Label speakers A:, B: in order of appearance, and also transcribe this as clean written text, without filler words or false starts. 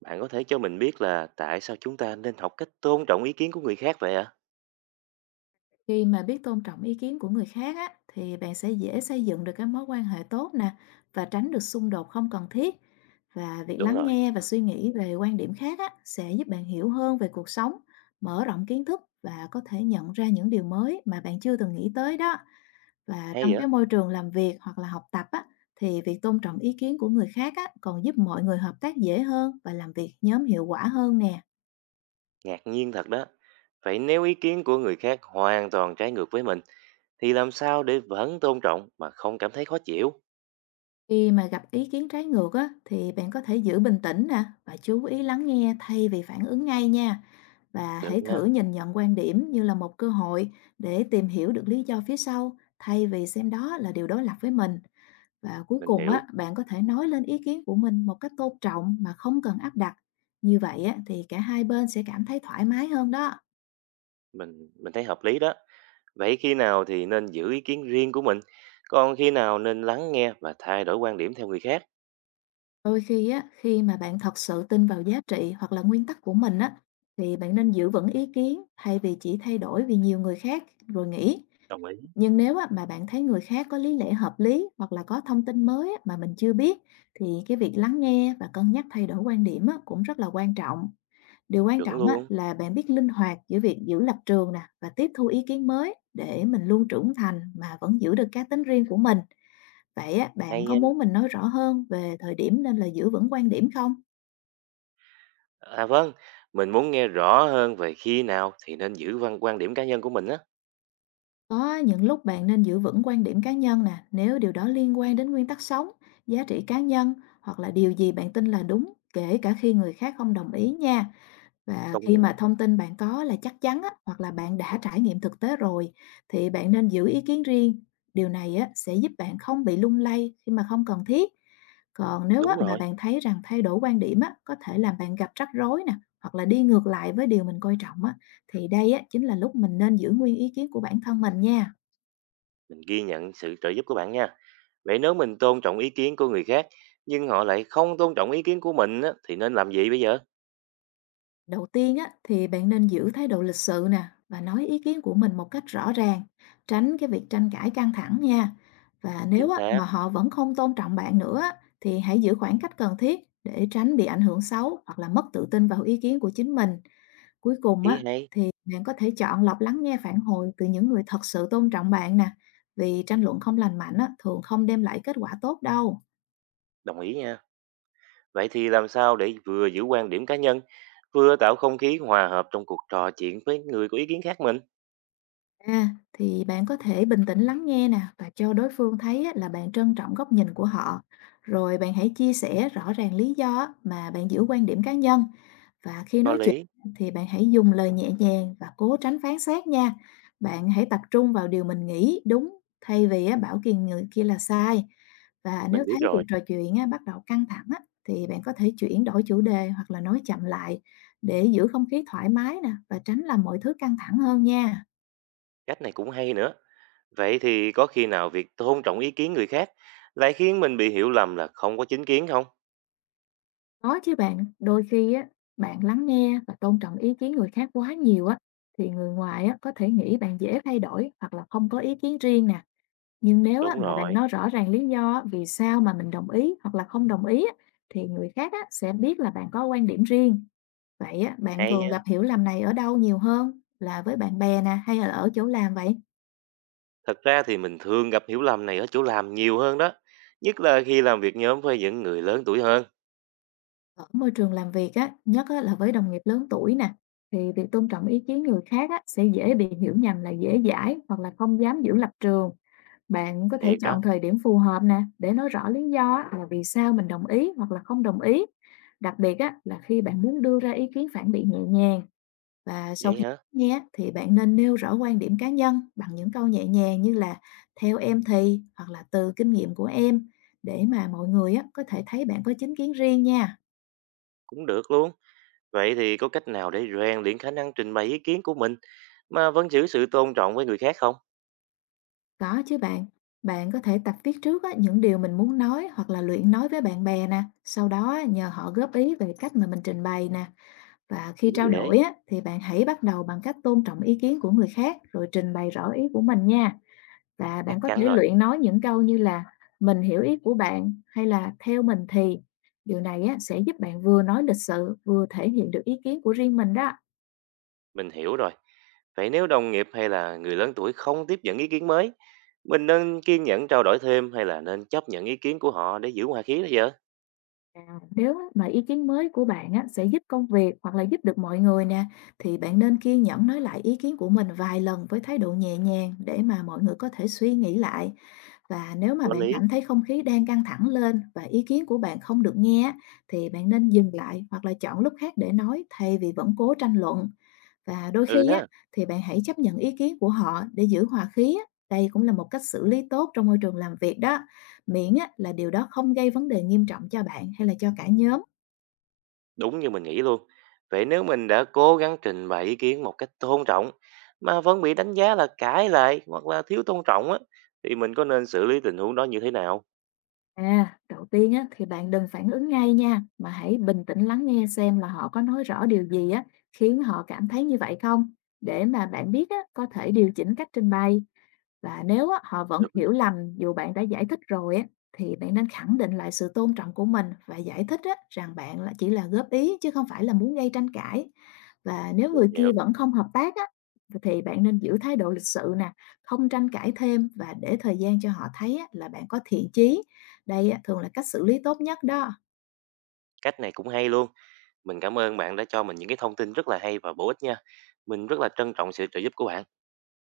A: Bạn có thể cho mình biết là tại sao chúng ta nên học cách tôn trọng ý kiến của người khác vậy ạ?
B: Khi mà biết tôn trọng ý kiến của người khác á, thì bạn sẽ dễ xây dựng được các mối quan hệ tốt nè và tránh được xung đột không cần thiết. Và việc
A: Đúng
B: lắng
A: rồi,
B: nghe và suy nghĩ về quan điểm khác á, sẽ giúp bạn hiểu hơn về cuộc sống, mở rộng kiến thức và có thể nhận ra những điều mới mà bạn chưa từng nghĩ tới đó. Và trong
A: hay vậy?
B: cái môi trường làm việc hoặc là học tập á, thì việc tôn trọng ý kiến của người khác á, còn giúp mọi người hợp tác dễ hơn và làm việc nhóm hiệu quả hơn nè.
A: Ngạc nhiên thật đó. Vậy nếu ý kiến của người khác hoàn toàn trái ngược với mình, thì làm sao để vẫn tôn trọng mà không cảm thấy khó chịu?
B: Khi mà gặp ý kiến trái ngược á, thì bạn có thể giữ bình tĩnh nè và chú ý lắng nghe thay vì phản ứng ngay nha. Và
A: Được
B: hãy thử
A: nha,
B: nhìn nhận quan điểm như là một cơ hội để tìm hiểu được lý do phía sau thay vì xem đó là điều đối lập với mình. Và cuối
A: mình
B: cùng
A: hiểu,
B: á, bạn có thể nói lên ý kiến của mình một cách tôn trọng mà không cần áp đặt. Như vậy á, thì cả hai bên sẽ cảm thấy thoải mái hơn đó.
A: mình thấy hợp lý đó. Vậy khi nào thì nên giữ ý kiến riêng của mình, còn khi nào nên lắng nghe và thay đổi quan điểm theo người khác?
B: Đôi khi á, khi mà bạn thật sự tin vào giá trị hoặc là nguyên tắc của mình á, thì bạn nên giữ vững ý kiến thay vì chỉ thay đổi vì nhiều người khác rồi nghĩ.
A: Đồng ý.
B: Nhưng nếu á, mà bạn thấy người khác có lý lẽ hợp lý hoặc là có thông tin mới á, mà mình chưa biết, thì cái việc lắng nghe và cân nhắc thay đổi quan điểm á, cũng rất là quan trọng. Điều quan
A: Chuẩn
B: trọng á,
A: luôn,
B: là bạn biết linh hoạt giữa việc giữ lập trường nè và tiếp thu ý kiến mới để mình luôn trưởng thành mà vẫn giữ được cá tính riêng của mình. Vậy á, bạn
A: hay
B: có
A: nha.
B: muốn mình nói rõ hơn về thời điểm nên là giữ vững quan điểm không?
A: À vâng, mình muốn nghe rõ hơn về khi nào thì nên giữ văn quan điểm cá nhân của mình á.
B: Có những lúc bạn nên giữ vững quan điểm cá nhân nè, nếu điều đó liên quan đến nguyên tắc sống, giá trị cá nhân hoặc là điều gì bạn tin là đúng, kể cả khi người khác không đồng ý nha. Và
A: Công
B: khi
A: nhận.
B: mà thông tin bạn có là chắc chắn á, hoặc là bạn đã trải nghiệm thực tế rồi, thì bạn nên giữ ý kiến riêng. Điều này á, sẽ giúp bạn không bị lung lay khi mà không cần thiết. Còn nếu á,
A: Đúng
B: mà
A: rồi,
B: bạn thấy rằng thay đổi quan điểm á, có thể làm bạn gặp rắc rối nè, hoặc là đi ngược lại với điều mình coi trọng á, thì đây á, chính là lúc mình nên giữ nguyên ý kiến của bản thân mình nha.
A: mình ghi nhận sự trợ giúp của bạn nha. Vậy nếu mình tôn trọng ý kiến của người khác, nhưng họ lại không tôn trọng ý kiến của mình á, thì nên làm gì bây giờ?
B: Đầu tiên á, thì bạn nên giữ thái độ lịch sự nè và nói ý kiến của mình một cách rõ ràng, tránh cái việc tranh cãi căng thẳng nha. Và nếu
A: Chính
B: á,
A: xác,
B: mà họ vẫn không tôn trọng bạn nữa á, thì hãy giữ khoảng cách cần thiết để tránh bị ảnh hưởng xấu hoặc là mất tự tin vào ý kiến của chính mình. Cuối cùng
A: ý
B: á,
A: hay,
B: thì bạn có thể chọn lọc lắng nghe phản hồi từ những người thật sự tôn trọng bạn nè, vì tranh luận không lành mạnh á, thường không đem lại kết quả tốt đâu.
A: đồng ý nha. Vậy thì làm sao để vừa giữ quan điểm cá nhân, vừa tạo không khí hòa hợp trong cuộc trò chuyện với người có ý kiến khác mình?
B: À, thì bạn có thể bình tĩnh lắng nghe nè và cho đối phương thấy á, là bạn trân trọng góc nhìn của họ. Rồi bạn hãy chia sẻ rõ ràng lý do á, mà bạn giữ quan điểm cá nhân. Và khi
A: Có
B: nói chuyện,
A: lý,
B: thì bạn hãy dùng lời nhẹ nhàng và cố tránh phán xét nha. Bạn hãy tập trung vào điều mình nghĩ đúng thay vì á, bảo kiêng người kia là sai. Và
A: mình
B: nếu
A: biết
B: thấy cuộc
A: rồi,
B: trò chuyện á, bắt đầu căng thẳng á, thì bạn có thể chuyển đổi chủ đề hoặc là nói chậm lại để giữ không khí thoải mái nè và tránh làm mọi thứ căng thẳng hơn nha.
A: cách này cũng hay nữa. Vậy thì có khi nào việc tôn trọng ý kiến người khác lại khiến mình bị hiểu lầm là không có chính kiến không?
B: Có chứ bạn, đôi khi á, bạn lắng nghe và tôn trọng ý kiến người khác quá nhiều á, thì người ngoài á, có thể nghĩ bạn dễ thay đổi hoặc là không có ý kiến riêng nè. Nhưng nếu á,
A: Đúng
B: mà bạn
A: rồi,
B: nói rõ ràng lý do á, vì sao mà mình đồng ý hoặc là không đồng ý á, thì người khác á, sẽ biết là bạn có quan điểm riêng. Vậy á, bạn
A: hay.
B: thường gặp hiểu lầm này ở đâu nhiều hơn? Là với bạn bè nè hay là ở chỗ làm vậy?
A: Thật ra thì mình thường gặp hiểu lầm này ở chỗ làm nhiều hơn đó. Nhất là khi làm việc nhóm với những người lớn tuổi hơn.
B: Ở môi trường làm việc á, nhất á, là với đồng nghiệp lớn tuổi nè, thì việc tôn trọng ý kiến người khác á, sẽ dễ bị hiểu nhầm là dễ dãi hoặc là không dám giữ lập trường. Bạn có thể
A: Thiệt đó.
B: chọn thời điểm phù hợp nè để nói rõ lý do á, là vì sao mình đồng ý hoặc là không đồng ý. Đặc biệt á, là khi bạn muốn đưa ra ý kiến phản biện nhẹ nhàng và sau
A: Vậy
B: khi
A: hả?
B: nghe á, thì bạn nên nêu rõ quan điểm cá nhân bằng những câu nhẹ nhàng như là theo em thì hoặc là từ kinh nghiệm của em để mà mọi người á, có thể thấy bạn có chính kiến riêng nha.
A: Cũng được luôn. Vậy thì có cách nào để rèn luyện khả năng trình bày ý kiến của mình mà vẫn giữ sự tôn trọng với người khác không?
B: Có chứ bạn, bạn có thể tập viết trước á, những điều mình muốn nói hoặc là luyện nói với bạn bè nè, sau đó á, nhờ họ góp ý về cách mà mình trình bày nè. Và khi
A: Cũng
B: trao
A: dễ.
B: đổi á, thì bạn hãy bắt đầu bằng cách tôn trọng ý kiến của người khác rồi trình bày rõ ý của mình nha. Và
A: Chắc
B: bạn có
A: chắn
B: thể
A: rồi.
B: luyện nói những câu như là mình hiểu ý của bạn hay là theo mình thì. Điều này á, sẽ giúp bạn vừa nói lịch sự vừa thể hiện được ý kiến của riêng mình đó.
A: Mình hiểu rồi. Vậy nếu đồng nghiệp hay là người lớn tuổi không tiếp nhận ý kiến mới, mình nên kiên nhẫn trao đổi thêm hay là nên chấp nhận ý kiến của họ để giữ hòa khí đó giờ?
B: À, nếu á mà ý kiến mới của bạn á sẽ giúp công việc hoặc là giúp được mọi người nè, thì bạn nên kiên nhẫn nói lại ý kiến của mình vài lần với thái độ nhẹ nhàng để mà mọi người có thể suy nghĩ lại. Và nếu mà
A: Có
B: bạn
A: lý.
B: cảm thấy không khí đang căng thẳng lên và ý kiến của bạn không được nghe á, thì bạn nên dừng lại hoặc là chọn lúc khác để nói thay vì vẫn cố tranh luận. Và đôi
A: Ừ
B: khi á,
A: ha.
B: thì bạn hãy chấp nhận ý kiến của họ để giữ hòa khí á. Đây cũng là một cách xử lý tốt trong môi trường làm việc đó. Miễn á, là điều đó không gây vấn đề nghiêm trọng cho bạn hay là cho cả nhóm.
A: Đúng như mình nghĩ luôn. Vậy nếu mình đã cố gắng trình bày ý kiến một cách tôn trọng mà vẫn bị đánh giá là cãi lại hoặc là thiếu tôn trọng á thì mình có nên xử lý tình huống đó như thế nào?
B: À, đầu tiên á, thì bạn đừng phản ứng ngay nha, mà hãy bình tĩnh lắng nghe xem là họ có nói rõ điều gì á, khiến họ cảm thấy như vậy không, để mà bạn biết á, có thể điều chỉnh cách trình bày. Và nếu á, họ vẫn
A: Được,
B: hiểu lầm dù bạn đã giải thích rồi á, thì bạn nên khẳng định lại sự tôn trọng của mình và giải thích á, rằng bạn là chỉ là góp ý chứ không phải là muốn gây tranh cãi. Và nếu
A: mình
B: người kia
A: hiểu.
B: vẫn không hợp tác á, thì bạn nên giữ thái độ lịch sự nè, không tranh cãi thêm và để thời gian cho họ thấy á, là bạn có thiện chí. Đây á, thường là cách xử lý tốt nhất đó.
A: Cách này cũng hay luôn. Mình cảm ơn bạn đã cho mình những cái thông tin rất là hay và bổ ích nha. Mình rất là trân trọng sự trợ giúp của bạn.